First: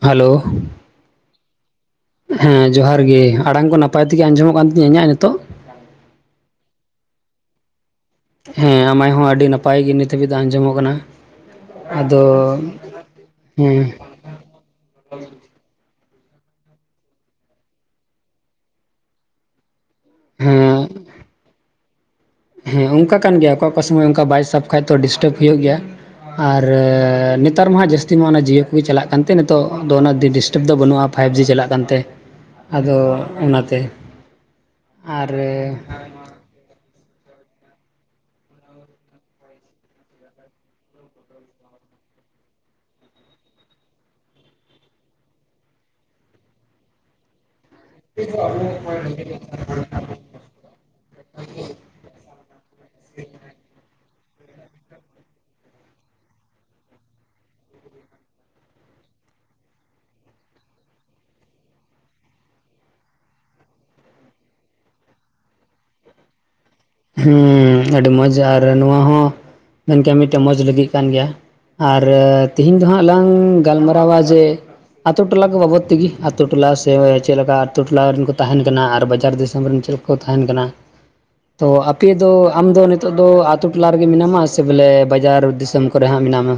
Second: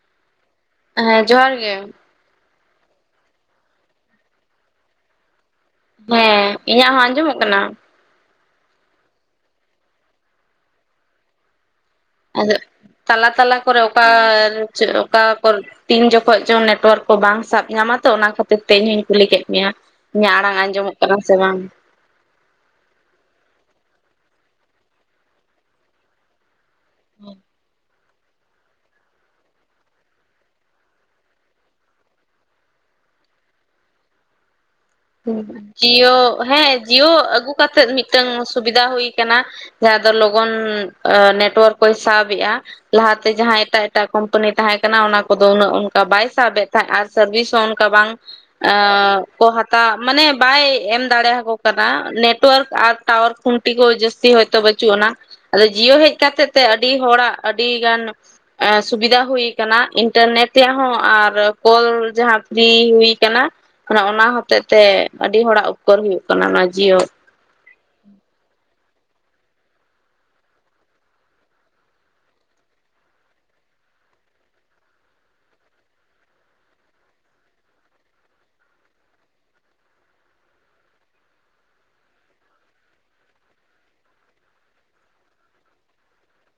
Hello! ᱦᱮᱸ, ᱡᱚᱦᱟᱨ ᱜᱮ ᱾ ᱦᱮᱸ ᱡᱚᱦᱟᱨ ᱜᱮ, ᱟᱲᱟᱝ ᱠᱚ ᱱᱟᱯᱟᱭ ᱛᱮᱜᱮ ᱟᱸᱡᱚᱢᱚᱜ ᱠᱟᱱ ᱛᱤᱧᱟᱹ ᱤᱧᱟᱹᱜ ᱱᱤᱛᱚᱜ? ᱦᱮᱸ, ᱤᱧᱟᱹᱜ ᱦᱚᱸ ᱟᱸᱡᱚᱢᱚᱜ ᱠᱟᱱᱟ? ᱦᱮᱸ ᱟᱢᱟᱭ ᱦᱚᱸ ᱟᱹᱰᱤ ᱱᱟᱯᱟᱭ ᱜᱮ ᱱᱤᱛ ᱦᱟᱹᱵᱤᱡ ᱫᱚ ᱟᱸᱡᱚᱢᱚᱜ ᱠᱟᱱᱟ᱾ ᱟᱫᱚ ᱛᱟᱞᱟ ᱛᱟᱞᱟ ᱠᱚᱨᱮ ᱦᱮᱸ ᱚᱠᱟ ᱨᱮᱪᱚ ᱚᱠᱟ ᱠᱚᱨᱮ ᱛᱤᱱ ᱡᱚᱠᱷᱚᱡ ᱪᱚ ᱱᱮᱴᱣᱟᱨᱠ ᱠᱚ ᱵᱟᱝ ᱥᱟᱵ ᱧᱟᱢᱟ ᱛᱚ ᱚᱱᱟ ᱠᱷᱟᱹᱛᱤᱨ ᱛᱮ ᱤᱧ ᱦᱚᱧ ᱠᱩᱞᱤ ᱠᱮᱫ ᱢᱮᱭᱟ᱾ ᱤᱧᱟᱹᱜ ᱟᱲᱟᱝ ᱦᱮᱸ ᱟᱸᱡᱚᱢᱚᱜ ᱠᱟᱱᱟ ᱥᱮ ᱵᱟᱝ? ᱦᱮᱸ, ᱚᱝᱠᱟ ᱠᱟᱱ ᱜᱮᱭᱟ ᱚᱠᱟ ᱚᱠᱟ ᱥᱚᱢᱚᱭ ᱚᱝᱠᱟ ᱵᱟᱭ ᱥᱟᱵ ᱠᱷᱟᱡ ᱛᱚ ᱰᱤᱥᱴᱟᱵ ᱦᱩᱭᱩᱜ ᱜᱮᱭᱟ ᱟᱨᱻ ᱱᱤ ᱛᱟᱨ ᱢᱟ ᱦᱟᱜ ᱡᱟᱹᱥᱛᱤ ᱢᱟ ᱚᱱᱟ ᱡᱤᱭᱳ ᱠᱚᱜᱮ ᱪᱟᱞᱟᱜ ᱠᱟᱱᱛᱮ ᱱᱤᱛᱚᱜ ᱫᱚ ᱚᱱᱟ ᱫᱤ ᱰᱤᱥᱴᱟᱵᱽ ᱫᱚ ᱵᱟᱹᱱᱩᱜᱼᱟ ᱯᱷᱟᱭᱤᱵ ᱡᱤ ᱪᱟᱞᱟᱜ ᱠᱟᱱᱛᱮ ᱟᱫᱚ ᱚᱱᱟᱛᱮ ᱾ ᱡᱤᱭᱳ! ᱦᱮᱸ ᱡᱤᱭᱳ ᱟᱹᱜᱩ ᱠᱟᱛᱮᱫ ᱢᱤᱫᱴᱟᱝ ᱥᱩᱵᱤᱫᱷᱟ ᱦᱩᱭ ᱟᱠᱟᱱᱟ᱾ ᱡᱟᱦᱟᱸ ᱫᱚ ᱞᱚᱜᱚᱱ ᱮᱸ ᱱᱮᱴᱣᱟᱨᱠ ᱠᱚᱭ ᱥᱟᱵ ᱮᱜᱼᱟ ᱾ ᱞᱟᱦᱟᱛᱮ ᱡᱟᱦᱟᱸᱭ ᱮᱴᱟᱜ ᱮᱴᱟᱜ ᱠᱳᱢᱯᱟᱱᱤ ᱛᱟᱦᱮᱸ ᱠᱟᱱᱟ ᱚᱱᱟ ᱠᱚᱫᱚ ᱩᱱᱟᱹᱜ ᱚᱱᱠᱟ ᱵᱟᱭ ᱥᱟᱵ ᱮᱫ ᱛᱟᱦᱮᱸᱫ ᱟᱨ ᱥᱟᱨᱵᱷᱤᱥ ᱦᱚᱸ ᱚᱱ ᱠᱟ ᱵᱟᱝ ᱟᱸᱻ ᱠᱚ ᱦᱟ ᱢᱟᱱᱮ ᱵᱟᱭ ᱮᱢ ᱫᱟᱲᱮ ᱦᱟᱠᱚ ᱠᱟᱱᱟ, ᱱᱮᱴᱣᱟᱨᱠ ᱟᱨ ᱴᱟᱣᱟᱨ ᱠᱷᱩᱱᱴᱤ ᱠᱚ ᱡᱟᱹᱥᱛᱤ ᱦᱚᱭᱛᱳ ᱵᱟᱹᱪᱩᱜ ᱟᱱᱟ ᱾ ᱟᱫᱚ ᱡᱤᱭᱳ ᱦᱮᱡ ᱠᱟᱛᱮᱫ ᱛᱮ ᱟᱹᱰᱤ ᱦᱚᱲᱟᱜ ᱟᱹᱰᱤ ᱜᱟᱱ ᱮᱸ ᱥᱩᱵᱤᱫᱷᱟ ᱦᱩᱭ ᱟᱠᱟᱱᱟ ᱤᱱᱴᱟᱨᱱᱮᱴ ᱨᱮᱭᱟᱜ ᱦᱚᱸ ᱟᱨ ᱠᱚᱞ ᱡᱟᱦᱟᱸ ᱯᱷᱨᱤ ᱦᱩᱭ ᱟᱠᱟᱱᱟ ᱾ ᱚᱱᱟ ᱦᱚᱛᱮᱜ ᱛᱮ ᱟᱹᱰᱤ ᱦᱚᱲᱟᱜ ᱩᱯᱠᱟᱹᱨ ᱦᱩᱭᱩᱜ ᱠᱟᱱᱟ ᱚᱱᱟ ᱡᱤᱭᱳ ᱾ ᱦᱩᱸᱻ ᱟᱹᱰᱤ ᱢᱚᱸᱡᱽ ᱟᱨ ᱱᱚᱣᱟ ᱦᱚᱸ ᱢᱮᱱᱠᱮᱜᱼᱟ ᱢᱤᱫᱴᱮᱜ ᱢᱚᱸᱡᱽ ᱞᱟᱹᱜᱤᱫ ᱠᱟᱱ ᱜᱮᱭᱟ᱾ ᱟᱨ ᱛᱤᱦᱤᱱ ᱫᱚ ᱦᱟᱸᱜ ᱞᱟᱝ ᱜᱟᱞᱢᱟᱨᱟᱣᱟ ᱡᱮ ᱟᱛᱳ ᱴᱚᱞᱟ ᱠᱚ ᱵᱟᱵᱚᱛ ᱛᱮᱜᱮ, ᱟᱛᱳ ᱴᱚᱞᱟ ᱥᱮ ᱪᱮᱫ ᱞᱮᱠᱟ, ᱟᱛᱳ ᱴᱚᱞᱟ ᱨᱮᱱ ᱠᱚ ᱛᱟᱦᱮᱱ ᱠᱟᱱᱟ ᱟᱨ ᱵᱟᱡᱟᱨ ᱫᱤᱥᱚᱢ ᱨᱮᱱ ᱪᱮᱫ ᱞᱮᱠᱟ ᱠᱚ ᱛᱟᱦᱮᱱ ᱠᱟᱱᱟ ᱾ ᱛᱚ ᱟᱯᱮ ᱫᱚ ᱟᱢ ᱫᱚ ᱱᱤᱛᱚᱜ ᱫᱚ ᱟᱛᱳ ᱴᱚᱞᱟ ᱨᱮᱜᱮ ᱢᱮᱱᱟᱢᱟ ᱥᱮ ᱵᱚᱞᱮ ᱵᱟᱡᱟᱨ ᱫᱤᱥᱚᱢ ᱠᱚᱨᱮ ᱦᱟᱸᱜ ᱢᱮᱱᱟᱢᱟ?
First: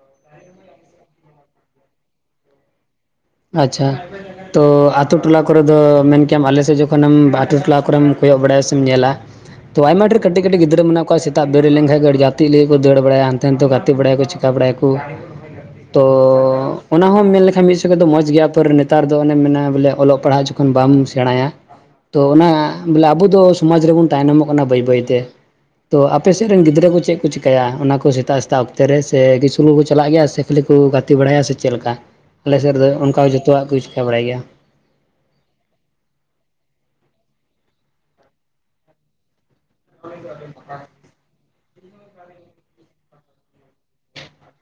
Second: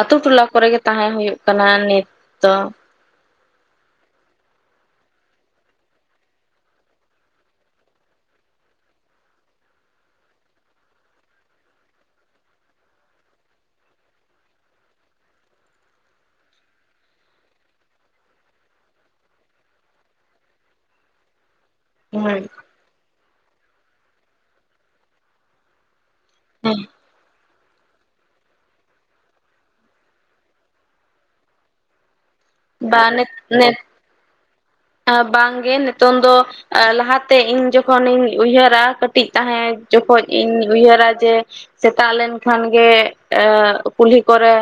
ᱟᱛᱳ ᱴᱚᱞᱟ ᱠᱚᱨᱮ ᱜᱮ ᱛᱟᱦᱮᱸ ᱦᱩᱭᱩᱜ ᱠᱟᱱᱟ ᱱᱤᱛ ᱫᱚ ᱾ ᱟᱪᱪᱷᱟ ᱾ ᱛᱚ ᱟᱛᱳ ᱴᱚᱞᱟ ᱠᱚᱨᱮ ᱫᱚ ᱢᱮᱱ ᱠᱮᱭᱟᱢ ᱟᱞᱮ ᱥᱮᱫ ᱡᱚᱠᱷᱚᱱᱮᱢ ᱟᱛᱳ ᱴᱚᱞᱟ ᱠᱚᱨᱮᱢ ᱠᱚᱭᱚᱜ ᱵᱟᱲᱟᱭᱟ ᱥᱮᱢ ᱧᱮᱞᱟ ᱛᱚ ᱟᱭᱢᱟ ᱰᱷᱮᱨ ᱠᱟᱹᱴᱤᱡ, ᱠᱟᱹᱴᱤᱡ ᱜᱤᱫᱽᱨᱟᱹ ᱢᱮᱱᱟᱜ ᱠᱚᱣᱟ ᱥᱮᱛᱟᱜ ᱫᱟᱹᱲ ᱞᱮᱱᱠᱷᱟᱱ ᱜᱟᱛᱮᱜ ᱠᱚ ᱫᱟᱹᱲ ᱵᱟᱲᱟᱭᱟ ᱦᱟᱱᱛᱮ ᱱᱟᱛᱮ ᱜᱟᱛᱮ ᱵᱟᱲᱟᱭ ᱟᱠᱚ ᱵᱟᱲᱟᱭ ᱟᱠᱚ ᱛᱚ ᱚᱱᱟ ᱦᱚᱸ ᱢᱮᱱ ᱢᱮᱱᱠᱷᱟᱱ ᱫᱚ ᱢᱚᱸᱡᱽ ᱜᱮᱭᱟ, ᱯᱚᱨ ᱱᱮᱛᱟᱨ ᱫᱚ ᱚᱱᱮᱢ ᱢᱮᱱᱟ ᱵᱚᱞᱮ ᱚᱞᱚᱜ ᱯᱟᱲᱦᱟᱜ ᱡᱚᱠᱷᱚᱱ ᱵᱟᱢ ᱥᱮᱬᱟᱭᱟ ᱛᱚ ᱦᱮᱸ ᱚᱱᱟ ᱵᱚᱞᱮ ᱟᱵᱚ ᱫᱚ ᱥᱚᱢᱟᱡᱽ ᱨᱮᱵᱚᱱ ᱛᱟᱭᱱᱚᱢᱚᱜ ᱠᱟᱱᱟ ᱵᱟᱹᱭ ᱵᱟᱹᱭᱛᱮ, ᱛᱚ ᱟᱯᱮ ᱥᱮᱫ ᱨᱮᱱ ᱜᱤᱫᱽᱨᱟᱹ ᱠᱚ ᱪᱮᱫ ᱠᱚ ᱪᱤ ᱪᱤᱠᱟᱹᱭᱟ, ᱚᱱᱟ ᱠᱚ ᱥᱮᱛᱟᱜ ᱥᱮᱛᱟᱜ ᱚᱠᱛᱮ ᱨᱮ ᱥᱮ ᱥᱠᱩᱞ ᱠᱚ ᱪᱟᱞᱟᱜ ᱜᱮᱭᱟ ᱥᱮ ᱠᱷᱟᱹᱞᱤ ᱠᱚ ᱜᱟᱛᱮ ᱵᱟᱲᱟᱭᱟ ᱥᱮ ᱪᱮᱫ ᱞᱮᱠᱟ? ᱟᱞᱮᱥᱮᱫ ᱨᱮᱫᱚ ᱵᱟ ᱚᱱᱠᱟ ᱡᱚᱛᱚᱣᱟᱜ ᱠᱚ ᱪᱤᱠᱟᱹ ᱵᱟᱲᱟᱭ ᱜᱮᱭᱟ ᱾ ᱵᱟᱝ ᱜᱮ ᱱᱤᱛᱚᱝ ᱫᱚ ᱞᱟᱦᱟᱛᱮ ᱤᱧ ᱡᱚᱠᱷᱚᱱᱤᱧ ᱩᱭᱦᱟᱹᱨᱟ ᱠᱟᱹᱴᱤᱡ ᱛᱟᱦᱮᱸ ᱡᱚᱠᱷᱚᱡ ᱤᱧ ᱩᱭᱦᱟᱹᱨᱟ ᱡᱮ ᱥᱮᱛᱟᱜ ᱞᱮᱱᱠᱷᱟᱱ ᱜᱮ ᱠᱩᱞᱦᱤ ᱠᱚᱨᱮ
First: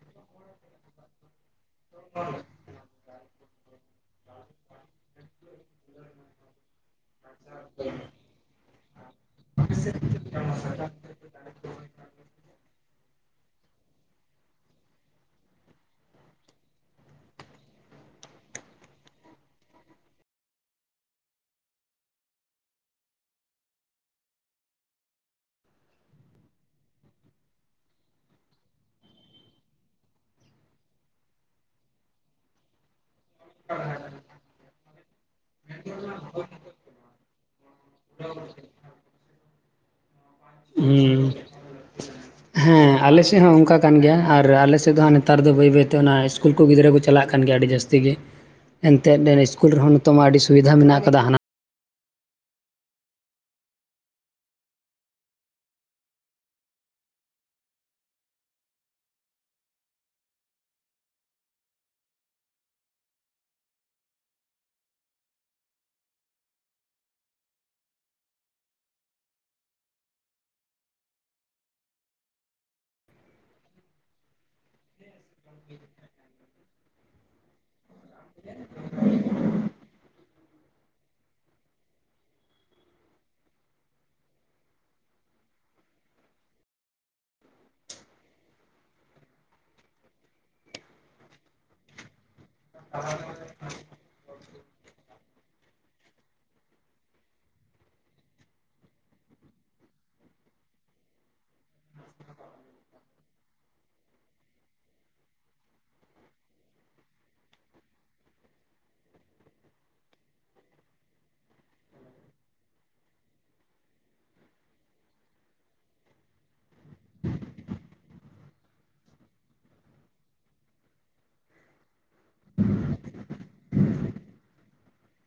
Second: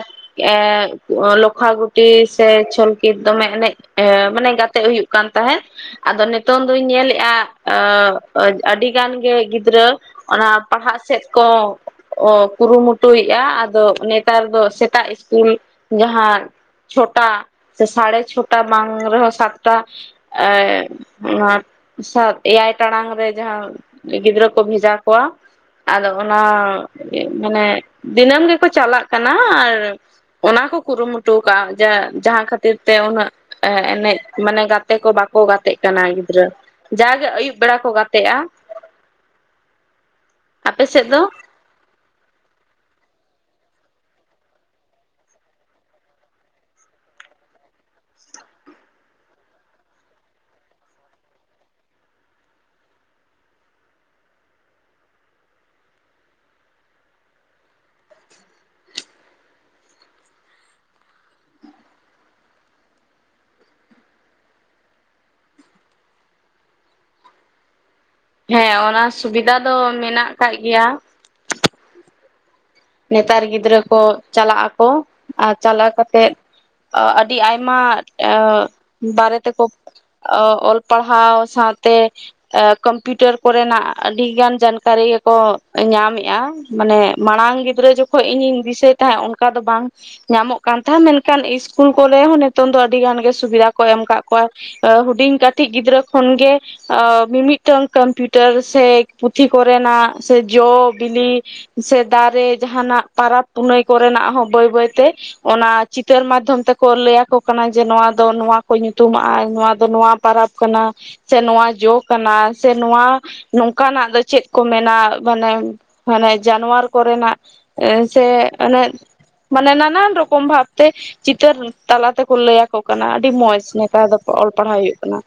ᱚ ᱞᱚᱠᱷᱷᱟ ᱜᱩᱴᱤ ᱥᱮ ᱠᱤ ᱫᱚᱢᱮ ᱮᱱᱮᱡ ᱢᱟᱱᱮ ᱜᱟᱛᱮᱜ ᱦᱩᱭᱩᱜ ᱠᱟᱱ ᱛᱟᱦᱮᱸᱫ, ᱟᱫᱚ ᱱᱤᱛᱚᱝ ᱫᱩᱧ ᱧᱮᱞᱮᱫᱼᱟ ᱟᱹᱰᱤ ᱜᱟᱱ ᱜᱮ ᱜᱤᱫᱽᱨᱟᱹ ᱚᱱᱟ ᱯᱟᱲᱦᱟᱜ ᱥᱮᱫ ᱠᱚ ᱚ ᱠᱩᱨᱩ ᱢᱩᱴᱩᱭᱮᱫᱼᱟ᱾ ᱟᱫᱚ ᱱᱮᱛᱟᱨ ᱫᱚ ᱥᱮᱛᱟᱜ ᱥᱠᱩᱞ ᱡᱟᱦᱟᱸ ᱪᱷᱚᱴᱟ ᱥᱮ ᱥᱟᱲᱮ ᱪᱷᱚᱴᱟ ᱵᱟᱝ ᱨᱮᱦᱚᱸ ᱥᱟᱛᱴᱟ ᱚᱱᱟ ᱮᱭᱟᱭ ᱴᱟᱲᱟᱝ ᱨᱮ ᱡᱟᱦᱟᱸ ᱜᱤᱫᱽᱨᱟᱹ ᱠᱚ ᱵᱷᱮᱡᱟ ᱠᱚᱣᱟ ᱾ ᱟᱫᱚ ᱚᱱᱟ ᱢᱟᱱᱮ ᱫᱤᱱᱟᱹᱢ ᱜᱮᱠᱚ ᱪᱟᱞᱟᱜ ᱠᱟᱱᱟ ᱟᱨ ᱚᱱᱟ ᱠᱚ ᱠᱩᱨᱩᱢᱩᱴᱩ ᱟᱠᱟᱜ-ᱟ ᱡᱮ ᱡᱟᱦᱟᱸ ᱠᱷᱟᱹᱛᱤᱨ ᱛᱮ ᱩᱱᱟᱹᱜ ᱮ ᱮᱱᱮᱡ ᱢᱟᱱᱮ ᱜᱟᱛᱮ ᱠᱚ ᱵᱟᱠᱚ ᱜᱟᱛᱮᱜ ᱠᱟᱱᱟ ᱜᱤᱫᱽᱨᱟᱹ ᱡᱟᱜᱮ ᱟᱹᱭᱩᱵ ᱵᱮᱲᱟ ᱠᱚ ᱜᱟᱛᱮᱜᱼᱟ ᱾ ᱦᱮᱸ ᱾ ᱦᱮᱸ ᱟᱞᱮ ᱥᱮᱫ ᱦᱚᱸ ᱚᱱᱠᱟ ᱠᱟᱱ ᱜᱮᱭᱟ᱾ ᱟᱨ ᱟᱞᱮ ᱥᱮᱫ ᱫᱚ ᱦᱟᱸᱜ ᱱᱮᱛᱟᱨ ᱫᱚ ᱵᱟᱹᱭ ᱵᱟᱹᱭᱛᱮ ᱚᱱᱟ ᱥᱠᱩᱞ ᱠᱚ ᱜᱤᱫᱽᱨᱟᱹ ᱠᱚ ᱪᱟᱞᱟᱜ ᱠᱟᱱ ᱜᱮᱭᱟ ᱟᱹᱰᱤ ᱡᱟᱹᱥᱛᱤ ᱜᱮ ᱾ ᱮᱱᱛᱮᱫ ᱤᱥᱠᱩᱞ ᱨᱮᱦᱚᱸ ᱱᱤᱛᱚᱜ ᱢᱟ ᱟᱹᱰᱤ ᱥᱩᱵᱤᱫᱷᱟ ᱢᱮᱱᱟᱜ ᱟᱠᱟᱫᱟ ᱦᱟᱱᱟ ᱦᱮᱸ ᱚᱱᱟ ᱥᱩᱵᱤᱫᱷᱟ ᱫᱚ ᱢᱮᱱᱟᱜ ᱠᱟᱜ ᱜᱮᱭᱟ ᱾ ᱱᱮᱛᱟᱨ ᱜᱤᱫᱽᱨᱟᱹ ᱠᱚ ᱪᱟᱞᱟᱜ ᱟᱠᱚ ᱟᱨ ᱪᱟᱞᱟᱣ ᱠᱟᱛᱮᱜ ᱟᱹᱰᱤ ᱟᱭᱢᱟ ᱵᱟᱨᱮ ᱛᱮᱠᱚ ᱚᱞ ᱯᱟᱲᱦᱟᱣ ᱥᱟᱶᱛᱮ ᱠᱚᱢᱯᱤᱭᱩᱴᱟᱨ ᱠᱚᱨᱮᱱᱟᱜ ᱟᱹᱰᱤ ᱜᱟᱱ ᱡᱟᱱᱠᱟᱨᱤ ᱜᱮ ᱠᱚ ᱧᱟᱢᱮᱜᱼᱟ, ᱢᱟᱱᱮ ᱢᱟᱲᱟᱝ ᱜᱮ ᱜᱤᱫᱽᱨᱟᱹ ᱡᱚᱠᱷᱚᱡ ᱤᱧ, ᱤᱧ ᱫᱤᱥᱟᱹᱭ ᱛᱟᱦᱮᱸᱫ ᱚᱱᱠᱟ ᱫᱚ ᱵᱟᱝ ᱾ ᱧᱟᱢᱚᱜ ᱠᱟᱱ ᱛᱟᱦᱮᱸ, ᱢᱮᱱᱠᱷᱟᱱ ᱤᱥᱠᱩᱞ ᱠᱚᱨᱮ ᱦᱚᱸ ᱱᱤᱛᱚᱝ ᱫᱚ ᱟᱹᱰᱤ ᱜᱟᱱ ᱜᱮ ᱥᱩᱵᱤᱫᱷᱟ ᱠᱚ ᱮᱢ ᱠᱟᱜ ᱠᱚᱣᱟ ᱾ ᱦᱩᱰᱤᱧ ᱠᱟᱹᱴᱤᱡ ᱜᱤᱫᱽᱨᱟᱹ ᱠᱷᱚᱱ ᱜᱮ ᱢᱤᱼᱢᱤᱫ ᱴᱟᱝ ᱠᱚᱢᱯᱤᱭᱩᱴᱟᱨ ᱥᱮ ᱯᱩᱛᱷᱤ ᱠᱚᱨᱮᱱᱟᱜ ᱥᱮ ᱡᱚ, ᱵᱤᱞᱤ ᱥᱮ ᱫᱟᱨᱮ ᱡᱟᱦᱟᱸᱱᱟᱜ ᱯᱟᱨᱟᱵᱽ ᱯᱩᱱᱟᱹᱭ ᱠᱚᱨᱮᱱᱟᱜ ᱦᱚᱸ ᱵᱟᱹᱭ, ᱵᱟᱹᱭ ᱛᱮ ᱾ ᱚᱱᱟ ᱪᱤᱛᱟᱹᱨ ᱢᱟᱫᱫᱷᱚᱢ ᱛᱮ ᱠᱚ ᱞᱟᱹᱭ ᱟᱠᱚ ᱠᱟᱱᱟ ᱡᱮ ᱱᱚᱣᱟ ᱫᱚ ᱱᱚᱣᱟ ᱠᱚ ᱧᱩᱛᱩᱢᱟᱜᱼᱟ, ᱱᱚᱣᱟ ᱫᱚ ᱱᱚᱣᱟ ᱯᱟᱨᱟᱵᱽ ᱠᱟᱱᱟ ᱾ ᱥᱮ ᱱᱚᱣᱟ ᱡᱚ ᱠᱟᱱᱟ ᱥᱮ ᱱᱚᱣᱟ ᱱᱚᱝᱠᱟ ᱱᱟᱜ ᱫᱚ ᱪᱮᱫ ᱠᱚ ᱢᱮᱱᱟ ᱢᱟᱱᱮ ᱢᱟᱱᱮ ᱡᱟᱱᱣᱟᱨ ᱠᱚ ᱨᱮᱱᱟᱜ ᱥᱮ ᱚᱱᱮ ᱢᱟᱱᱮ ᱱᱟᱱᱟᱱ ᱨᱚᱠᱚᱢ ᱵᱷᱟᱵᱽ ᱛᱮ ᱪᱤᱛᱟᱹᱨ ᱛᱟᱞᱟ ᱛᱮ ᱠᱚ ᱞᱟᱹᱭ ᱟᱠᱚ ᱠᱟᱱᱟ ᱟᱹᱰᱤ ᱢᱚᱸᱡᱽ ᱱᱮᱛᱟᱨ ᱫᱚ ᱠᱚ ᱚᱞ ᱯᱟᱲᱦᱟᱣ ᱦᱩᱭᱩᱜ ᱠᱟᱱᱟ᱾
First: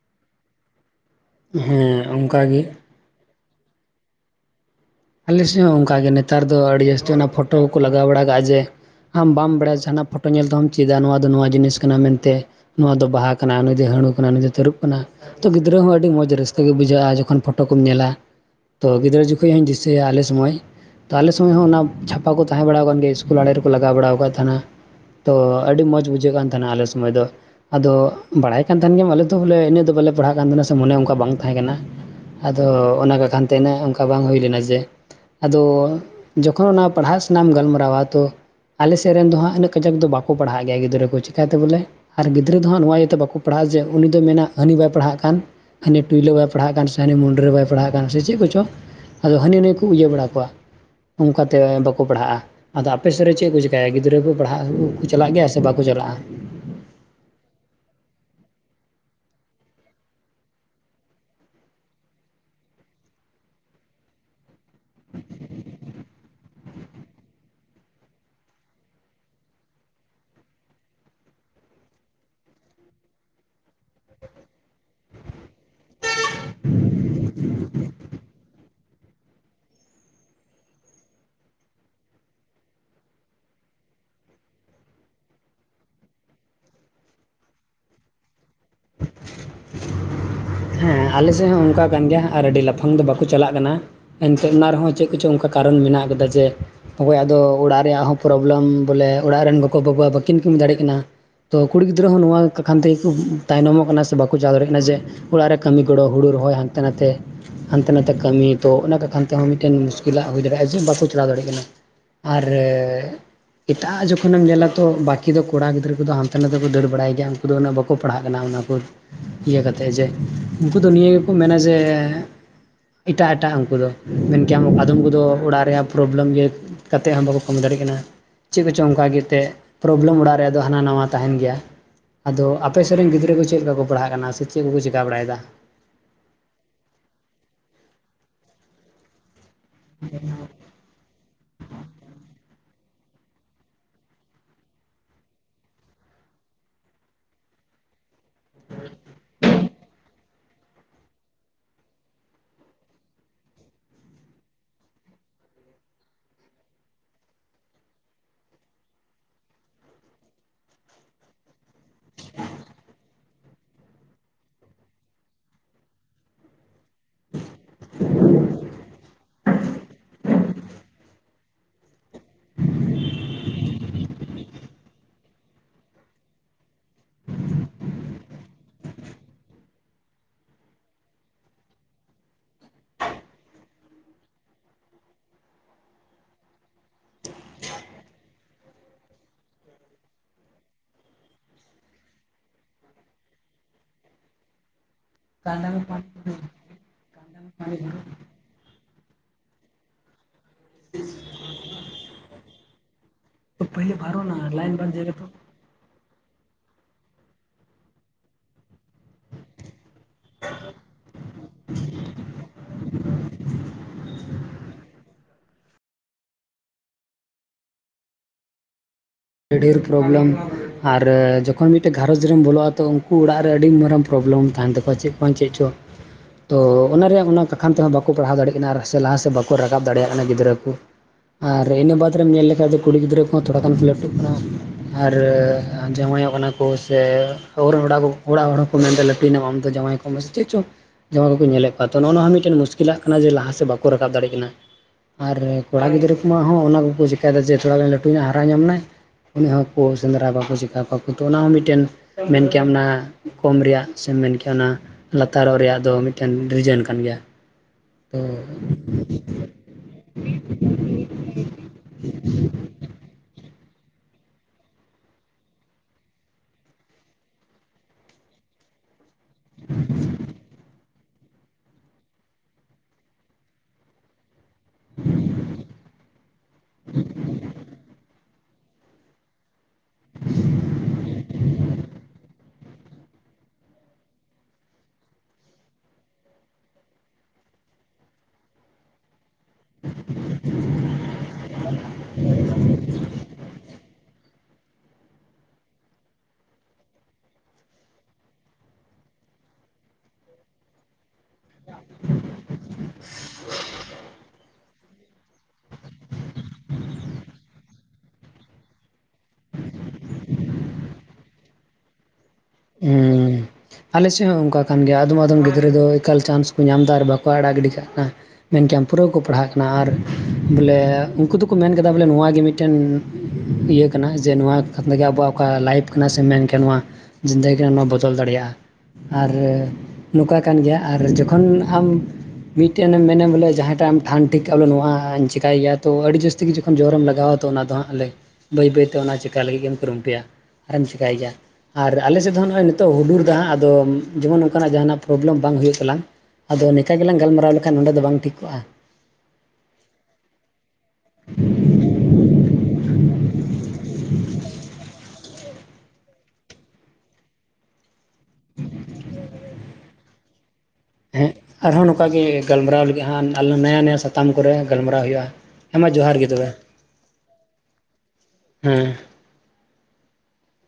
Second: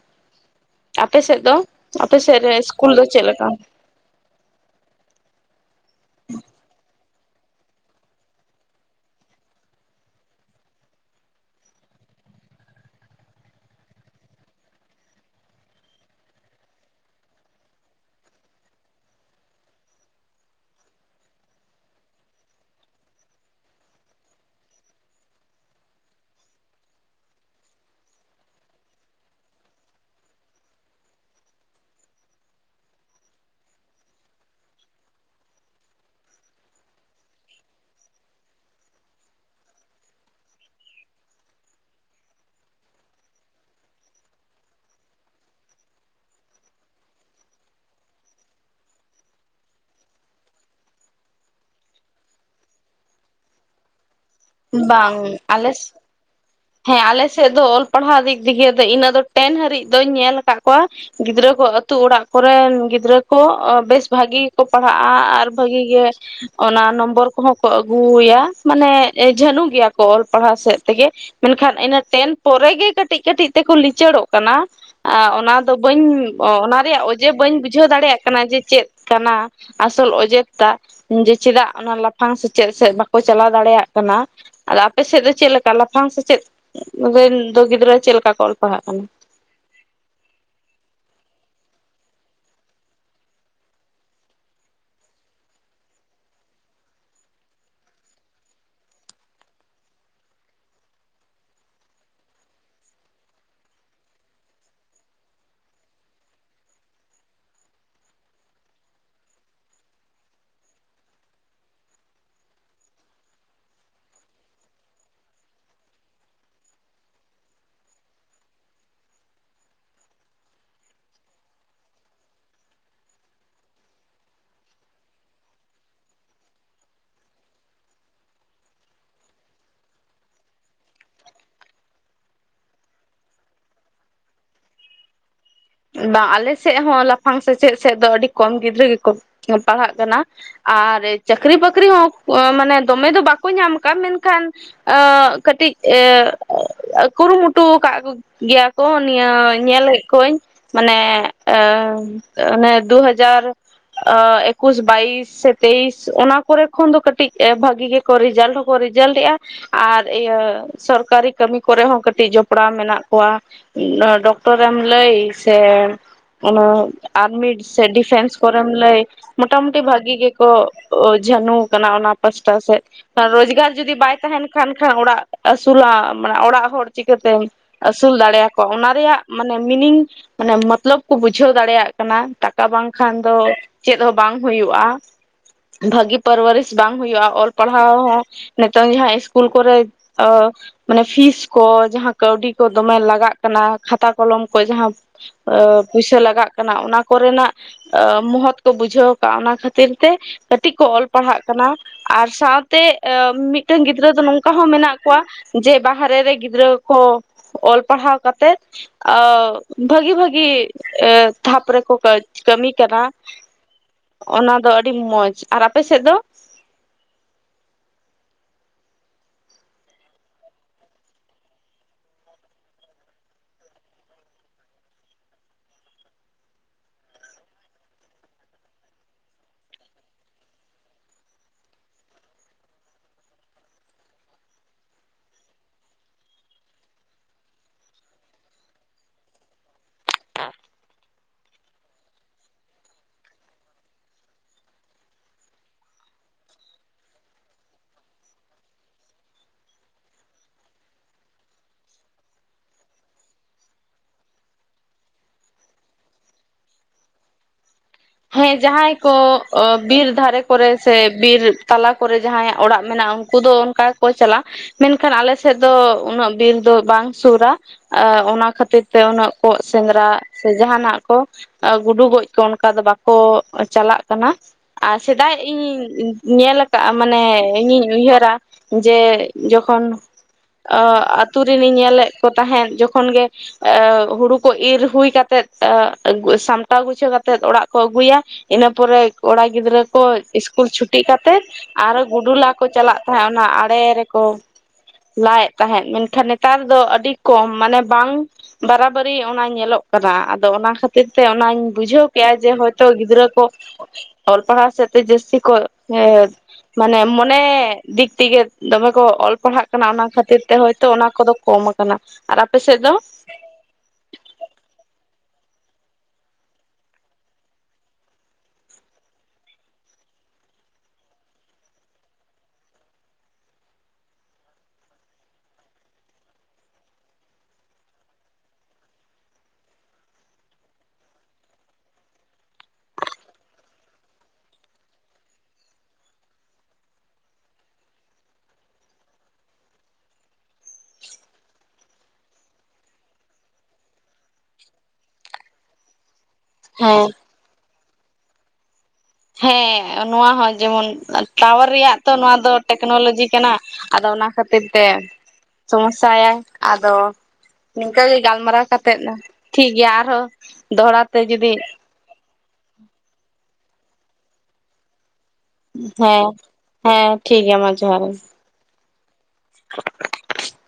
ᱟᱯᱮ ᱥᱮᱜ ᱫᱚ ᱦᱮᱸ ᱟᱯᱮ ᱥᱮᱫ ᱨᱮ ᱚᱱᱠᱟᱜᱮ ᱤᱥᱠᱩᱞ ᱫᱚ ᱪᱮᱫ ᱞᱮᱠᱟ? ᱟᱞᱮ ᱥᱮᱡ ᱦᱚᱸ ᱚᱱᱠᱟ ᱜᱮ ᱱᱮᱛᱟᱨ ᱫᱚ ᱟᱹᱰᱤ ᱡᱟᱹᱥᱛᱤ ᱚᱱᱟ ᱯᱷᱳᱴᱳ ᱠᱚ ᱠᱚ ᱞᱟᱜᱟᱣ ᱵᱟᱲ ᱠᱟᱜ-ᱟ ᱡᱮ ᱟᱢ ᱵᱟᱢ ᱵᱟᱲᱟᱭᱟ ᱡᱟᱦᱟᱸᱱᱟᱜ ᱯᱷᱳᱴᱳ ᱧᱮᱞ ᱛᱮᱦᱚᱢ ᱪᱮᱫᱟ ᱱᱚᱣᱟ ᱫᱚ ᱱᱚᱣᱟ ᱡᱤᱱᱤᱥ ᱠᱟᱱᱟ ᱢᱮᱱ ᱛᱮ᱾ ᱱᱚᱣᱟ ᱫᱚ ᱵᱟᱦᱟ ᱠᱟᱱᱟ ᱱᱩᱭ ᱫᱚᱭ ᱦᱟᱬᱩ ᱠᱟᱱᱟ ᱱᱩᱭ ᱫᱚᱭ ᱛᱟᱹᱨᱩᱵ ᱠᱟᱱᱟ, ᱛᱚ ᱜᱤᱫᱽᱨᱟᱹ ᱦᱚᱸ ᱟᱹᱰᱤ ᱢᱚᱸᱡᱽ ᱨᱟᱹᱥᱠᱟᱹ ᱜᱮ ᱵᱩᱡᱷᱟᱹᱜ-ᱟ ᱡᱚᱠᱷᱚᱱ ᱯᱷᱳᱴᱳ ᱠᱚᱢ ᱧᱮᱞᱟ ᱛᱚ ᱜᱤᱫᱽᱨᱟᱹ ᱡᱚᱠᱷᱚᱡ ᱦᱚᱸᱧ ᱫᱤᱥ ᱥᱟᱹᱭᱟ ᱟᱞᱮ ᱥᱚᱢᱚᱭ ᱛᱚ ᱟᱞᱮ ᱥᱩᱢᱚᱭ ᱦᱚᱸ ᱚᱱᱟ ᱪᱷᱟᱯᱟ ᱠᱚ ᱛᱟᱦᱮᱸ ᱵᱟᱲᱟᱣ ᱠᱟᱱ ᱜᱮᱭᱟ ᱤᱥᱠᱩᱞ ᱟᱲᱮ ᱨᱮ ᱠᱚ ᱞᱟᱜᱟᱣ ᱵᱟᱲᱟᱣ ᱟᱠᱟᱫ ᱛᱟᱦᱮᱸᱱᱟ, ᱛᱚ ᱟᱹᱰᱤ ᱢᱚᱸᱡᱽ ᱵᱩᱡᱷᱟᱹᱜ ᱠᱟᱱ ᱛᱟᱦᱮᱸᱱᱟ ᱟᱞᱮ ᱥᱚᱢᱚᱭ ᱫᱚ᱾ ᱟᱫᱚ ᱵᱟᱲᱟᱭ ᱠᱟᱱ ᱛᱟᱦᱮᱸᱱ ᱜᱮᱭᱟᱢ ᱟᱞᱮ ᱫᱚ ᱵᱚᱞᱮ ᱤᱱᱟᱹᱜ ᱫᱚ ᱵᱟᱞᱮ ᱯᱟᱲᱦᱟᱜ ᱠᱟᱱ ᱛᱟᱦᱮᱸᱱᱟ ᱥᱮ ᱢᱚᱱᱮ ᱚᱱᱠᱟ ᱵᱟᱝ ᱛᱟᱦᱮᱸ ᱠᱟᱱᱟ, ᱟᱫᱚ ᱚᱱᱟ ᱠᱚ ᱠᱷᱟᱱ ᱛᱮ ᱤᱱᱟᱹᱜ ᱚᱱᱠᱟ ᱵᱟᱝ ᱦᱩᱭ ᱞᱮᱱᱟ ᱡᱮ ᱟᱫᱚ ᱡᱚᱠᱷᱚᱱ ᱚᱱᱟ ᱯᱟᱲᱦᱟᱜ ᱥᱮᱱᱟᱜ ᱮᱢ ᱜᱟᱞᱢᱟᱨᱟᱣᱟ ᱛᱚ ᱟᱞᱮ ᱥᱮᱜ ᱨᱮᱱ ᱫᱚ ᱦᱟᱸᱜ ᱩᱱᱟᱹᱜ ᱠᱟᱡᱟᱠ ᱫᱚ ᱵᱟᱠᱚ ᱯᱟᱲᱦᱟᱜ ᱜᱮᱭᱟ ᱜᱤᱫᱽᱨᱟᱹ ᱠᱚ ᱪᱤᱠᱟ ᱛᱮ ᱵᱚᱞᱮ? ᱟᱨ ᱜᱤᱫᱽᱨᱟᱹ ᱫᱚ ᱦᱟᱸᱜ ᱱᱚᱣᱟ ᱤᱭᱟᱹ ᱛᱮ ᱵᱟᱠᱚ ᱯᱟᱲᱦᱟᱜ-ᱟ ᱡᱮ ᱩᱱᱤ ᱫᱚᱭ ᱢᱮᱱᱟ ᱦᱟᱹᱱᱤ ᱵᱟᱭ ᱯᱟᱲᱦᱟᱜ ᱠᱷᱟᱱ᱾ ᱦᱟᱱᱤ ᱴᱩᱭᱞᱟᱹ ᱵᱟᱭ ᱯᱟᱲᱦᱟᱜ ᱠᱟᱱ ᱥᱮ ᱦᱟᱱᱤ ᱢᱩᱱᱰᱨᱟᱹ ᱵᱟᱭ ᱯᱟᱲᱦᱟᱜ ᱠᱟᱱ ᱥᱮ ᱪᱮᱫ ᱠᱚᱪᱚ, ᱟᱫᱚ ᱦᱟᱹᱱᱤ ᱱᱟᱹᱭ ᱠᱩ ᱤᱭᱟᱹ ᱵᱟᱲᱟ ᱠᱚᱣᱟ᱾ ᱚᱱᱠᱟ ᱛᱮ ᱵᱟᱠᱚ ᱯᱟᱲᱦᱟᱜ-ᱟ, ᱟᱫᱚ ᱟᱯᱮ ᱥᱮᱫ ᱨᱮ ᱪᱮᱫ ᱠᱚ ᱪᱤᱠᱟᱹᱭᱟ ᱜᱤᱫᱽᱨᱟᱹ ᱠᱩ? ᱯᱟᱲᱦᱟᱜ ᱠᱚ ᱪᱟᱞᱟᱜ ᱵᱟᱝ ᱜᱮᱭᱟ ᱥᱮ ᱟᱞᱮ ᱵᱟᱠᱚ ᱪᱟᱞᱟᱜ-ᱟ? ᱦᱮᱸ ᱟᱞᱮ ᱥᱮᱫ ᱫᱚ ᱚᱞ ᱯᱟᱲᱦᱟᱜ ᱫᱤᱠ ᱫᱤᱠᱮ ᱫᱚ ᱤᱱᱟᱹᱜ ᱫᱚ ᱴᱮᱱ ᱦᱟᱹᱨᱤᱡ ᱫᱚᱧ ᱧᱮᱞ ᱠᱟᱫ ᱠᱚᱣᱟ ᱜᱤᱫᱽᱨᱟᱹ ᱠᱚ ᱟᱹᱛᱩ ᱚᱲᱟᱜ ᱠᱚᱨᱮᱱ ᱜᱤᱫᱽᱨᱟᱹ ᱠᱚ ᱵᱮᱥ ᱵᱷᱟᱹᱜᱤ ᱜᱮ ᱠᱚ ᱯᱟᱲᱦᱟᱜ-ᱟ ᱟᱨ ᱵᱷᱟᱹᱜᱤ ᱜᱮ ᱚᱱᱟ ᱱᱚᱢᱵᱚᱨ ᱠᱚᱦᱚᱸ ᱠᱚ ᱟᱹᱜᱩᱭᱟ ᱢᱟᱱᱮ ᱡᱷᱟᱹᱱᱩ ᱜᱮᱭᱟ ᱠᱚ ᱚᱞ ᱯᱟᱲᱦᱟᱣ ᱥᱮᱫ ᱛᱮ ᱜᱮ᱾ ᱢᱮᱱᱠᱷᱟᱱ ᱤᱱᱟᱹ ᱴᱮᱱ ᱯᱚᱨᱮ ᱜᱮ ᱠᱟᱹᱴᱤᱡ ᱠᱟᱹᱴᱤᱡ ᱛᱮ ᱠᱚ ᱞᱤᱪᱟᱹᱲᱚᱜ ᱠᱟᱱᱟ ᱟ ᱚᱱᱟ ᱫᱚ ᱵᱟᱹᱧ ᱚᱱᱟ ᱨᱮᱭᱟᱜ ᱚᱡᱮ ᱵᱟᱹᱧ ᱵᱩᱡᱷᱟᱹᱣ ᱫᱟᱲᱮᱭᱟᱜ ᱠᱟᱱᱟ ᱡᱮ ᱪᱮᱫ ᱠᱟᱱᱟ ᱟᱥᱚᱞ ᱚᱡᱮ ᱴᱟᱜ ᱡᱮ ᱪᱮᱫᱟᱜ ᱚᱱᱟ ᱞᱟᱯᱷᱟᱝ ᱥᱮᱪᱮᱫ ᱥᱮᱫ ᱵᱟᱠᱚ ᱪᱟᱞᱟᱣ ᱫᱟᱲᱮᱭᱟᱜ ᱠᱟᱱᱟ ᱟᱫᱚ ᱟᱯᱮ ᱥᱮᱫ ᱫᱚ ᱪᱮᱫ ᱞᱮᱠᱟ ᱞᱟᱯᱷᱟᱝ ᱥᱮᱪᱮᱫ? ᱨᱮᱱ ᱫᱚ ᱜᱤᱫᱽᱨᱟᱹ ᱪᱮᱫ ᱞᱮᱠᱟ ᱠᱚ ᱚᱞ ᱯᱟᱲᱦᱟᱜ ᱠᱟᱱᱟ? ᱦᱮᱸ ᱟᱞᱮ ᱥᱮᱡ ᱦᱚᱸ ᱚᱱᱠᱟ ᱠᱟᱱ ᱜᱮᱭᱟ ᱟᱨ ᱟᱹᱰᱤ ᱞᱟᱯᱷᱟᱝ ᱫᱚ ᱵᱟᱠᱚ ᱪᱟᱞᱟᱜ ᱠᱟᱱᱟ᱾ ᱮᱱᱛᱮ ᱚᱱᱟ ᱨᱮᱦᱚᱸ ᱪᱮᱫ ᱠᱚᱪᱚ ᱚᱱᱠᱟ ᱠᱟᱨᱚᱱ ᱢᱮᱱᱟᱜ ᱠᱟᱫᱟ ᱡᱮ ᱠᱚᱣᱟᱜ ᱫᱚ ᱚᱲᱟᱜ ᱨᱮᱭᱟᱜ ᱦᱚᱸ ᱯᱨᱚᱵᱞᱮᱢ ᱵᱚᱞᱮ ᱚᱲᱟᱜ ᱨᱮᱱ ᱜᱚᱜᱚ ᱵᱟᱵᱟ ᱵᱟᱹᱠᱤᱱ ᱠᱟᱹᱢᱤ ᱫᱟᱲᱮᱜ ᱠᱟᱱᱟ᱾ ᱛᱚ ᱠᱩᱲᱤ ᱜᱤᱫᱽᱨᱟᱹ ᱦᱚᱸ ᱱᱚᱣᱟ ᱠᱟ ᱠᱷᱟᱱ ᱛᱮᱜᱮ ᱠᱤ ᱛᱟᱭᱱᱚᱢᱚᱜ ᱠᱟᱱᱟ ᱥᱮ ᱵᱟᱠᱚ ᱪᱟᱞᱟᱣ ᱫᱟᱲᱮᱭᱟᱜ ᱠᱟᱱᱟ ᱡᱮ ᱚᱲᱟᱜ ᱨᱮ ᱠᱟᱹᱢᱤ ᱜᱚᱲᱚ ᱦᱩᱲᱩ ᱨᱚᱦᱚᱭ ᱦᱟᱱᱛᱮ ᱱᱟᱛᱮ, ᱦᱟᱱᱛᱮ ᱱᱟᱛᱮ ᱠᱟᱹᱢᱤ ᱛᱚ ᱚᱱᱟ ᱠᱟ ᱠᱷᱟᱱ ᱛᱮᱦᱚᱸ ᱢᱤᱫ ᱴᱮᱱ ᱢᱩᱥᱠᱤᱞᱟᱜ ᱦᱩᱭ ᱫᱟᱲᱮᱜ ᱟ ᱡᱮ ᱵᱟᱠᱚ ᱪᱟᱞᱟᱣ ᱫᱟᱲᱮᱜ ᱠᱟᱱᱟ᱾ ᱟᱨᱻ ᱮᱴᱟᱜ ᱟᱜ ᱡᱚᱠᱷᱚᱱᱮᱢ ᱧᱮᱟ ᱛᱚ ᱵᱟᱹᱠᱤ ᱫᱚ ᱠᱚᱲᱟ ᱜᱤᱫᱽᱨᱟᱹ ᱠᱚᱫᱚ ᱦᱟᱱᱛᱮ ᱱᱟᱛᱮ ᱠᱚ ᱫᱟᱹᱲ ᱵᱟᱲᱟᱭ ᱜᱮᱭᱟ ᱩᱱᱠᱩ ᱫᱚ ᱩᱱᱟᱹᱜ ᱵᱟᱠᱚ ᱯᱟᱲᱦᱟᱜ, ᱠᱟᱱ ᱚᱱᱟ ᱠᱚ ᱤᱭᱟᱹ ᱠᱟᱛᱮᱜ ᱡᱮ ᱩᱱᱠᱩ ᱫᱚ ᱱᱤᱭᱟᱹ ᱜᱮᱠᱚ ᱢᱮᱱᱟ ᱡᱮ, ᱮᱴᱟᱜ ᱮᱴᱟᱜ ᱩᱱᱠᱩ ᱫᱚ ᱢᱮᱱᱠᱮᱭᱟᱢ ᱟᱫᱚᱢ ᱠᱚᱫᱚ ᱚᱲᱟᱜ ᱨᱮᱭᱟᱜ ᱯᱨᱚᱵᱞᱮᱢ ᱜᱮ ᱠᱟᱛᱮᱜ ᱦᱚᱸ ᱵᱟᱠᱚ ᱠᱟᱹᱢᱤ ᱫᱟᱲᱮᱜ ᱠᱟᱱᱟ᱾ ᱪᱮᱫ ᱠᱚᱪᱚᱝ ᱚᱱᱠᱟ ᱜᱮᱛᱮ ᱯᱨᱚᱵᱞᱮᱢ ᱚᱲᱟᱜ ᱨᱮᱭᱟᱜ ᱫᱚ ᱦᱟᱱᱟ ᱱᱟᱣᱟ ᱛᱟᱦᱮᱸᱱ ᱜᱮᱭᱟ, ᱟᱫᱚ ᱟᱯᱮ ᱥᱮ ᱟᱛᱳᱨᱮ ᱨᱮᱱ ᱜᱤᱫᱽᱨᱟᱹ ᱠᱚ ᱪᱮᱫ ᱞᱮᱠᱟ ᱠᱚ ᱯᱟᱲᱦᱟᱜ ᱠᱟᱱᱟ ᱥᱮ ᱪᱮᱫ ᱠᱚ ᱪᱤᱠᱟᱹ ᱵᱟᱲᱟᱭᱫᱟ? ᱵᱟ ᱟᱞᱮ ᱥᱮᱜ ᱦᱚᱸ ᱞᱟᱯᱷᱟᱝ ᱥᱮᱪᱮᱫ ᱥᱮᱫ ᱫᱚ ᱟᱹᱰᱤ ᱠᱚᱢ ᱜᱤᱫᱽᱨᱟᱹ ᱜᱮᱠᱚ ᱚᱞ ᱯᱟᱲᱦᱟᱜ ᱠᱟᱱᱟ, ᱟᱨ ᱪᱟᱹᱠᱨᱤ ᱵᱟᱹᱠᱨᱤ ᱦᱚᱸ ᱢᱟᱱᱮ ᱫᱚᱢᱮ ᱫᱚ ᱵᱟᱠᱚ ᱧᱟᱢ ᱠᱟᱜ-ᱟ, ᱢᱮᱱᱠᱷᱟᱱ ᱟᱹᱜ ᱠᱟᱹᱴᱤᱡ ᱠᱩᱨᱩᱢᱩᱴᱩᱣ ᱠᱟᱜ-ᱟ ᱠᱚ ᱜᱮᱭᱟ ᱠᱚ ᱱᱤᱭᱟᱹ ᱧᱮᱞᱮᱫ ᱠᱩᱣᱟᱹᱧ᱾ ᱢᱟᱱᱮ ᱟᱸ ᱚᱱᱮ ᱫᱩ ᱦᱟᱡᱟᱨ ᱟᱸ ᱮᱠᱩᱥ ᱵᱟᱭᱤᱥ ᱥᱮ ᱛᱮᱭᱤᱥ ᱚᱱᱟ ᱠᱚᱨᱮ ᱠᱷᱚᱱ ᱫᱚ ᱠᱟᱹᱴᱤᱡ ᱮ ᱵᱷᱟᱹᱜᱤ ᱜᱮ ᱠᱚ ᱨᱤᱡᱟᱞᱴ ᱦᱚᱸᱠᱚ ᱨᱤᱡᱟᱞᱴᱮᱜᱼᱟ᱾ ᱟᱨ ᱤᱭᱟᱹ ᱥᱚᱨᱠᱟᱨᱤ ᱠᱟᱹᱢᱤ ᱠᱚᱨᱮ ᱦᱚᱸ ᱠᱟᱹᱴᱤᱡ ᱡᱚᱯᱲᱟᱣ ᱢᱮᱱᱟᱜ ᱠᱚᱣᱟ᱾ ᱱᱚᱣᱟ ᱰᱚᱠᱴᱚᱨ ᱨᱮᱢ ᱞᱟᱹᱭ ᱥᱮ ᱚᱱᱟ ᱟᱨᱢᱤ ᱥᱮ ᱰᱤᱯᱷᱮᱱᱥ ᱠᱚᱨᱮᱢ ᱞᱟᱹᱭ ᱢᱚᱴᱟᱢᱩᱴᱤ ᱵᱷᱟᱹᱜᱤ ᱜᱮᱠᱚ ᱡᱷᱟᱹᱱᱩ ᱟᱠᱟᱱᱟ ᱚᱱᱟ ᱯᱟᱥᱴᱟ ᱥᱮᱫ ᱟᱨ ᱨᱳᱡᱽᱜᱟᱨ ᱡᱩᱫᱤ ᱵᱟᱭ ᱛᱟᱦᱮᱱ ᱠᱷᱟᱱ ᱠᱷᱟᱡ ᱚᱲᱟᱜ ᱟᱹᱥᱩᱞᱚᱜ ᱟᱢ ᱢᱟᱱᱮ ᱚᱲᱟᱜ ᱦᱚᱲ ᱪᱤᱠᱟᱹᱛᱮᱢ ᱟᱹᱥᱩᱞ ᱫᱟᱲᱮᱭ ᱟᱠᱚᱣᱟ ᱚᱱᱟ ᱨᱮᱭᱟᱜ ᱢᱟᱱᱮ ᱢᱤᱱᱤᱝ ᱢᱟᱱᱮ ᱢᱚᱛᱞᱚᱵᱽ ᱠᱚ ᱵᱩᱡᱷᱟᱹᱣ ᱫᱟᱲᱮᱭᱟᱜ ᱠᱟᱱᱟ᱾ ᱴᱟᱠᱟ ᱵᱟᱝᱠᱷᱟᱱ ᱫᱚ ᱪᱮᱫ ᱦᱚᱸ ᱵᱟᱝ ᱦᱩᱭᱩᱜᱼᱟ᱾ ᱵᱷᱟᱹᱜᱤ ᱯᱟᱨᱣᱟᱨᱤᱥ ᱵᱟᱝ ᱦᱩᱭᱩᱜᱼᱟ ᱚᱞ ᱯᱟᱲᱦᱟᱣ ᱦᱚᱸ ᱱᱤᱛᱚᱝ ᱡᱟᱦᱟᱸ ᱤᱥᱠᱩᱞ ᱠᱚᱨᱮ ᱟ ᱚᱱᱮ ᱯᱷᱤᱥ ᱠᱚ ᱡᱟᱦᱟᱸ ᱠᱟᱹᱣᱰᱤ ᱠᱚ ᱫᱚᱢᱮ ᱞᱟᱜᱟᱜ ᱠᱟᱱᱟ᱾ ᱠᱷᱟᱛᱟ ᱠᱚᱞᱚᱢ ᱠᱚ ᱡᱟᱦᱟᱸ ᱟ ᱯᱩᱭᱥᱟᱹ ᱞᱟᱜᱟᱜ ᱠᱟᱱᱟ᱾ ᱚᱱᱟ ᱠᱚᱨᱮᱱᱟᱜ ᱟᱹᱢ ᱢᱚᱦᱚᱛ ᱠᱚ ᱵᱩᱡᱷᱟᱹᱣ ᱟᱠᱟᱫᱼᱟ ᱚᱱᱟ ᱠᱷᱟᱹᱛᱤᱨ ᱛᱮ ᱠᱟᱹᱴᱤᱡ ᱠᱚ ᱚᱞ ᱯᱟᱲᱦᱟᱜ ᱠᱟᱱᱟ᱾ ᱟᱨ ᱥᱟᱶᱛᱮ ᱟᱹᱢ ᱢᱤᱫᱴᱮᱱ ᱜᱤᱫᱽᱨᱟᱹ ᱫᱚ ᱱᱚᱝᱠᱟ ᱦᱚᱸ ᱢᱮᱱᱟᱜ ᱠᱚᱣᱟ ᱡᱮ ᱵᱟᱦᱨᱮ ᱨᱮ ᱜᱤᱫᱽᱨᱟᱹ ᱠᱚ ᱚᱞ ᱯᱟᱲᱦᱟᱣ ᱠᱟᱛᱮᱜ ᱟᱹ ᱵᱷᱟᱹᱜᱤᱼᱵᱷᱟᱹᱜᱤ ᱮ ᱫᱷᱟᱯ ᱨᱮᱠᱚ ᱠᱟᱹᱡᱽ ᱠᱟᱹᱢᱤ ᱠᱟᱱᱟ᱾ ᱚᱱᱟ ᱫᱚ ᱟᱹᱰᱤ ᱢᱚᱸᱡᱽ ᱟᱨ ᱟᱯᱮ ᱥᱮᱫ ᱫᱚ? ᱟᱹᱰᱤᱼᱟᱹᱰᱤ ᱯᱨᱚᱵᱞᱮᱢ [unintelligible] ᱟᱨ ᱡᱚᱠᱷᱚᱱ ᱢᱤᱫᱴᱮᱱ ᱜᱷᱟᱨᱚᱸᱡᱽ ᱨᱮᱢ ᱵᱚᱞᱚᱜᱼᱟ ᱛᱚ ᱩᱱᱠᱩ ᱚᱲᱟᱜ ᱨᱮ ᱟᱹᱰᱤ ᱢᱟᱨᱟᱝ ᱯᱨᱚᱵᱞᱮᱢ ᱛᱟᱦᱮᱱ ᱛᱟᱠᱚᱣᱟ᱾ ᱪᱮᱫ ᱠᱷᱚᱱ ᱪᱮᱫ ᱪᱚᱝ ᱛᱚ ᱚᱱᱟ ᱨᱮᱭᱟᱝ ᱚᱱᱟ ᱠᱟᱠᱷᱟᱱ ᱛᱮᱦᱚᱸ ᱵᱟᱠᱚ ᱯᱟᱲᱦᱟᱣ ᱫᱟᱲᱮᱭᱟᱜ ᱠᱟᱱᱟ ᱦᱮᱸ ᱥᱮ ᱟᱨ ᱞᱟᱦᱟ ᱥᱮᱫ ᱵᱟᱠᱚ ᱨᱟᱠᱟᱵᱽ ᱫᱟᱲᱮᱭᱟᱜ ᱠᱟᱱᱟ ᱜᱤᱫᱽᱨᱟᱹ ᱠᱚ ᱟᱨ ᱤᱱᱟᱹ ᱵᱟᱫᱽ ᱨᱮᱢ ᱧᱮᱞ ᱞᱮᱠᱷᱟᱡ ᱫᱚ ᱠᱩᱲᱤ ᱜᱤᱫᱽᱨᱟᱹ ᱠᱚᱦᱚᱸ ᱛᱷᱚᱲᱟ ᱜᱟᱱ ᱞᱟᱹᱴᱩᱜ ᱠᱟᱱᱟ᱾ ᱟᱨ ᱡᱟᱶᱟᱭᱚᱜ ᱠᱟᱱᱟ ᱠᱚ ᱥᱮ ᱚᱵᱚᱨᱮᱱ ᱚᱲᱟᱜ ᱠᱚ ᱚᱲᱟᱜ ᱦᱚᱲ ᱦᱚᱸᱠᱚ ᱢᱮᱱᱛᱮ ᱫᱟ ᱞᱟᱹᱴᱩᱭᱮᱱᱟᱢ ᱟᱢ ᱫᱚ ᱡᱟᱶᱟᱭ [unintelligible] ᱪᱮᱫ ᱪᱚᱝ ᱡᱟᱶᱟᱭ ᱠᱚᱠᱚ ᱧᱮᱞᱮᱫ ᱠᱚᱣᱟ ᱛᱚ ᱱᱚᱜᱼᱚᱭ ᱱᱚᱣᱟ ᱢᱤᱫᱴᱮᱱ ᱢᱩᱥᱠᱤᱞᱟᱜ ᱠᱟᱱᱟ ᱡᱮ ᱞᱟᱦᱟᱥᱮᱫ ᱵᱟᱠᱚ ᱨᱟᱠᱟᱵᱽ ᱫᱟᱲᱮᱜ ᱠᱟᱱᱟ᱾ ᱟᱨ ᱠᱚᱲᱟ ᱜᱤᱫᱽᱨᱟᱹ ᱠᱚᱢᱟ ᱦᱚᱸ ᱚᱱᱟ ᱠᱚᱠᱚ ᱪᱮᱠᱟᱭ ᱫᱟ ᱡᱮ ᱛᱷᱚᱲᱟ ᱜᱟᱱ ᱞᱟᱹᱴᱩ ᱧᱚᱜ ᱦᱟᱨᱟ ᱧᱟᱢ ᱱᱟᱭ ᱩᱱᱤ ᱦᱚᱸᱠᱚ ᱥᱮᱸᱫᱽᱨᱟ ᱠᱚᱣᱟ ᱠᱚ ᱪᱮᱠᱟ ᱠᱚᱣᱟ ᱠᱚ, ᱛᱚ ᱚᱱᱟ ᱦᱚᱸ ᱢᱤᱫᱴᱮᱱ ᱢᱮᱱ ᱠᱮᱭᱟᱢ ᱚᱱᱟ ᱠᱚᱢ ᱨᱮᱭᱟᱜ ᱥᱮᱢ ᱢᱮᱱ ᱠᱮᱭᱟ ᱚᱱᱟ ᱞᱟᱛᱟᱨᱚᱜ ᱨᱮᱭᱟᱜ ᱫᱚ ᱢᱤᱫᱴᱮᱱ ᱨᱤᱡᱟᱹᱱ ᱠᱟᱱ ᱜᱮᱭᱟ᱾ ᱛᱚ ᱦᱮᱸ ᱡᱟᱦᱟᱸᱭ ᱠᱚ ᱚ ᱵᱤᱨ ᱫᱷᱟᱨᱮ ᱠᱚᱨᱮ ᱥᱮ ᱵᱤᱨ ᱛᱟᱞᱟ ᱠᱚᱨᱮ ᱡᱟᱦᱟᱸᱭᱟᱜ ᱚᱲᱟᱜ ᱢᱮᱱᱟᱜᱼᱟ ᱩᱱᱠᱩ ᱫᱚ ᱚᱱᱠᱟ ᱜᱮᱠᱚ ᱪᱟᱞᱟᱜ ᱢᱮᱱᱠᱷᱟᱱ ᱟᱞᱮ ᱥᱮᱫ ᱫᱚ ᱩᱱᱟᱹᱜ ᱵᱤᱨ ᱫᱚ ᱵᱟᱝ ᱥᱩᱨᱟ ᱟ ᱚᱱᱟ ᱠᱷᱟᱹᱛᱤᱨ ᱛᱮ ᱩᱱᱟᱹᱜ ᱠᱚᱸᱜ ᱥᱮᱸᱫᱽᱨᱟ ᱥᱮ ᱡᱟᱦᱟᱸᱱᱟᱜ ᱠᱚ ᱟ ᱜᱩᱰᱩ ᱜᱚᱡ ᱠᱚ ᱚᱱᱠᱟ ᱫᱚ ᱵᱟᱠᱚ ᱪᱟᱞᱟᱜ ᱠᱟᱱᱟ᱾ ᱟᱨ ᱥᱮᱫᱟᱭ ᱤᱧᱤᱧ ᱧᱮᱞ ᱟᱠᱟᱫᱼᱟ ᱢᱟᱱᱮ ᱤᱧᱤᱧ ᱩᱭᱦᱟᱹᱨᱟ ᱡᱮ ᱡᱚᱠᱷᱚᱱ ᱟ ᱟᱹᱛᱩ ᱨᱤᱱᱤᱧ ᱧᱮᱞᱮᱫ ᱠᱚ ᱛᱟᱦᱮᱸᱫ ᱡᱚᱠᱷᱚᱱ ᱜᱮ ᱮ ᱦᱩᱲᱩ ᱠᱚ ᱤᱨ ᱦᱩᱭ ᱠᱟᱛᱮᱫ ᱮ ᱜᱚᱡ ᱥᱟᱢᱴᱟᱣ ᱜᱩᱪᱷᱟᱹᱣ ᱠᱟᱛᱮᱫ ᱚᱲᱟᱜ ᱠᱚ ᱟᱹᱜᱩᱭᱟ ᱤᱱᱟᱹ ᱯᱚᱨᱮ ᱠᱚᱲᱟ ᱜᱤᱫᱽᱨᱟᱹ ᱠᱚ ᱤᱥᱠᱩᱞ ᱪᱷᱩᱴᱤᱜ ᱠᱟᱛᱮᱫ ᱟᱨᱚ ᱜᱩᱰᱩ ᱞᱟ ᱠᱚ ᱪᱟᱞᱟᱜ ᱛᱟᱦᱮᱸᱫ ᱚᱱᱟ ᱟᱲᱮ ᱨᱮᱠᱚ ᱞᱟᱭᱮᱫ ᱛᱟᱦᱮᱸᱫ ᱢᱮᱱᱠᱷᱟᱱ ᱱᱮᱛᱟᱨ ᱫᱚ ᱟᱹᱰᱤ ᱠᱚᱢ ᱢᱟᱱᱮ ᱵᱟᱝ ᱵᱟᱨᱟᱵᱟᱨᱤ ᱚᱱᱟ ᱧᱮᱞᱚᱜ ᱠᱟᱱᱟ᱾ ᱟᱫᱚ ᱚᱱᱟ ᱠᱷᱟᱹᱛ ᱠᱷᱟᱹᱛᱤᱨ ᱛᱮ ᱚᱱᱟᱧ ᱵᱩᱡᱷᱟᱹᱣ ᱠᱮᱜᱼᱟ ᱡᱮ ᱦᱳᱭᱛᱚ ᱜᱤᱫᱽᱨᱟᱹ ᱠᱚ ᱚᱞ ᱯᱟᱲᱦᱟᱣ ᱥᱮᱫ ᱛᱮ ᱡᱟᱹᱥᱛᱤ ᱠᱚᱜ ᱪᱮᱥ ᱢᱟᱱᱮ ᱢᱚᱱᱮ ᱫᱤᱠ ᱛᱮᱜᱮ ᱫᱚᱢᱮ ᱠᱚ ᱚᱞ ᱯᱟᱲᱦᱟᱜ ᱠᱟᱱᱟ ᱚᱱᱟ ᱠᱷᱟᱹᱛᱤᱨ ᱛᱮ ᱦᱳᱭᱛᱚ ᱚᱱᱟ ᱠᱚᱫᱚ ᱠᱚᱢ ᱟᱠᱟᱱᱟ ᱟᱨ ᱟᱯᱮ ᱥᱮᱫ ᱫᱚ ᱦᱩᱸ ᱟᱞᱮ ᱥᱮᱫ ᱦᱚᱸ ᱚᱱᱠᱟ ᱠᱟᱱ ᱜᱮᱭᱟ, ᱟᱫᱚᱢ ᱟᱫᱚᱢ ᱜᱤᱫᱽᱨᱟᱹ ᱫᱚ ᱮᱠᱟᱞ ᱪᱟᱱᱥ ᱠᱚ ᱧᱟᱢ ᱮᱫᱟ, ᱟᱨ ᱵᱟᱠᱚ ᱟᱲᱟᱜ ᱜᱤᱰᱤ ᱠᱟᱜ ᱠᱟᱱᱟ᱾ ᱢᱮᱱ ᱠᱮᱭᱟ ᱯᱩᱨᱟᱹᱠᱚ ᱯᱟᱲᱦᱟᱜ ᱠᱟᱱᱟ ᱟᱨ ᱵᱚᱞᱮ ᱩᱱᱠᱩ ᱫᱩᱠᱩ ᱢᱮᱱ ᱠᱮᱫᱟ ᱵᱚᱞᱮ ᱱᱚᱣᱟ ᱜᱤ ᱢᱤᱫᱴᱮᱱ ᱤᱭᱟᱹ ᱠᱟᱱᱟ᱾ ᱡᱮ ᱱᱚᱣᱟ ᱟᱵᱚᱣᱟᱜ ᱚᱠᱟ ᱞᱟᱭᱤᱯᱷ ᱠᱟᱱᱟ ᱥᱮ ᱢᱮᱱ ᱠᱮ ᱱᱚᱣᱟ, ᱡᱤᱱᱫᱟᱹᱜᱤ ᱨᱮ ᱚᱱᱟ ᱵᱚᱫᱚᱞ ᱫᱟᱲᱮᱭᱟᱜᱼᱟ᱾ ᱟᱨ ᱱᱚᱝᱠᱟ ᱠᱟᱱ ᱜᱮᱭᱟ ᱟᱨ ᱡᱚᱠᱷᱚᱱ ᱟᱢ ᱢᱤᱫᱴᱮᱱ ᱮᱢ ᱢᱮᱱᱟᱢ ᱵᱚᱞᱮ ᱡᱟᱦᱟᱸᱭᱴᱟᱜ ᱮᱢ ᱴᱷᱟᱱ ᱴᱷᱤᱠ ᱠᱟᱜ ᱵᱚᱞ ᱱᱚᱣᱟ ᱪᱤᱠᱟᱭᱮᱭᱟ ᱛᱚ ᱟᱹᱰᱤ ᱡᱟᱹᱥᱛᱤ ᱜᱮ ᱡᱚᱠᱷᱚᱱ ᱡᱚᱨ ᱨᱮᱢ ᱞᱟᱜᱟᱣᱟ ᱛᱚ ᱚᱱᱟ ᱫᱚ ᱦᱟᱸᱜ ᱟᱞᱮ ᱵᱟᱹᱭ ᱵᱟᱹᱭᱛᱮ ᱚᱱᱟ ᱪᱤᱠᱟ ᱞᱟᱹᱜᱤᱫ ᱜᱮᱢ ᱠᱩᱨᱩᱢᱩᱴᱩᱭᱟ᱾ ᱟᱨᱮᱢ ᱪᱤᱠᱟᱭ ᱜᱮᱭᱟ᱾ ᱟᱨ ᱟᱞᱮ ᱥᱮᱫ ᱦᱚᱸ ᱱᱚᱜᱼᱚᱭ ᱱᱤᱛᱚᱜ ᱦᱩᱰᱩᱨ ᱮᱫᱟ, ᱦᱟᱸᱜ ᱟᱫᱚ ᱡᱮᱢᱚᱱ ᱱᱚᱱᱠᱟᱱᱟᱜ ᱡᱟᱦᱟᱱᱟᱜ ᱯᱨᱚᱵᱽᱞᱮᱢ ᱵᱟᱝ ᱦᱩᱭᱩᱜ ᱛᱟᱞᱟᱝ᱾ ᱟᱫᱚ ᱱᱮᱠᱟ ᱦᱮᱸ ᱜᱮᱞᱟᱝ ᱜᱟᱞᱢᱟᱨᱟᱣ ᱞᱮᱠᱷᱟᱱ ᱱᱚᱸᱰᱮ ᱫᱚ ᱵᱟᱝ ᱴᱷᱤᱠ ᱠᱚᱜᱼᱟ? ᱦᱮᱸ ᱱᱚᱣᱟ ᱦᱚᱸ ᱡᱮᱢᱚᱱ ᱴᱟᱣᱟᱨ ᱨᱮᱭᱟᱜ ᱛᱚ ᱱᱚᱣᱟ ᱫᱚ ᱴᱮᱠᱱᱳᱞᱚᱡᱤ ᱠᱟᱱᱟ᱾ ᱟᱫᱚ ᱚᱱᱟ ᱠᱷᱟᱹᱛᱤᱨ ᱛᱮ ᱥᱚᱢᱚᱥᱥᱟᱭᱟ ᱟᱫᱚ ᱱᱤᱝᱠᱟᱹ ᱜᱮ ᱜᱟᱞᱢᱟᱨᱟᱣ ᱠᱟᱛᱮᱫ ᱴᱷᱤᱠ ᱜᱮᱭᱟ ᱟᱨᱦᱚᱸ ᱫᱚᱦᱲᱟ ᱛᱮ ᱦᱮᱸ ᱡᱩᱫᱤ ᱟᱨᱦᱚᱸ ᱱᱚᱝᱠᱟ ᱜᱮ ᱜᱟᱞᱢᱟᱨᱟᱣ ᱞᱟᱹᱜᱤᱫ ᱦᱟᱸᱜ ᱟᱞᱮ ᱱᱟᱭᱟ ᱱᱟᱣᱟ ᱥᱟᱛᱟᱢ ᱠᱚᱨᱮ ᱜᱟᱞᱢᱟᱨᱟᱣ ᱦᱩᱭᱩᱜᱼᱟ᱾ ᱢᱟ ᱡᱚᱦᱟᱨ ᱦᱮᱸ ᱜᱮ ᱛᱚᱵᱮ ᱦᱮᱸ ᱴᱷᱤᱠ ᱜᱮᱭᱟ ᱢᱟ ᱡᱚᱦᱟᱨ ᱜᱮ᱾ ᱦᱮᱸ, [inaudible]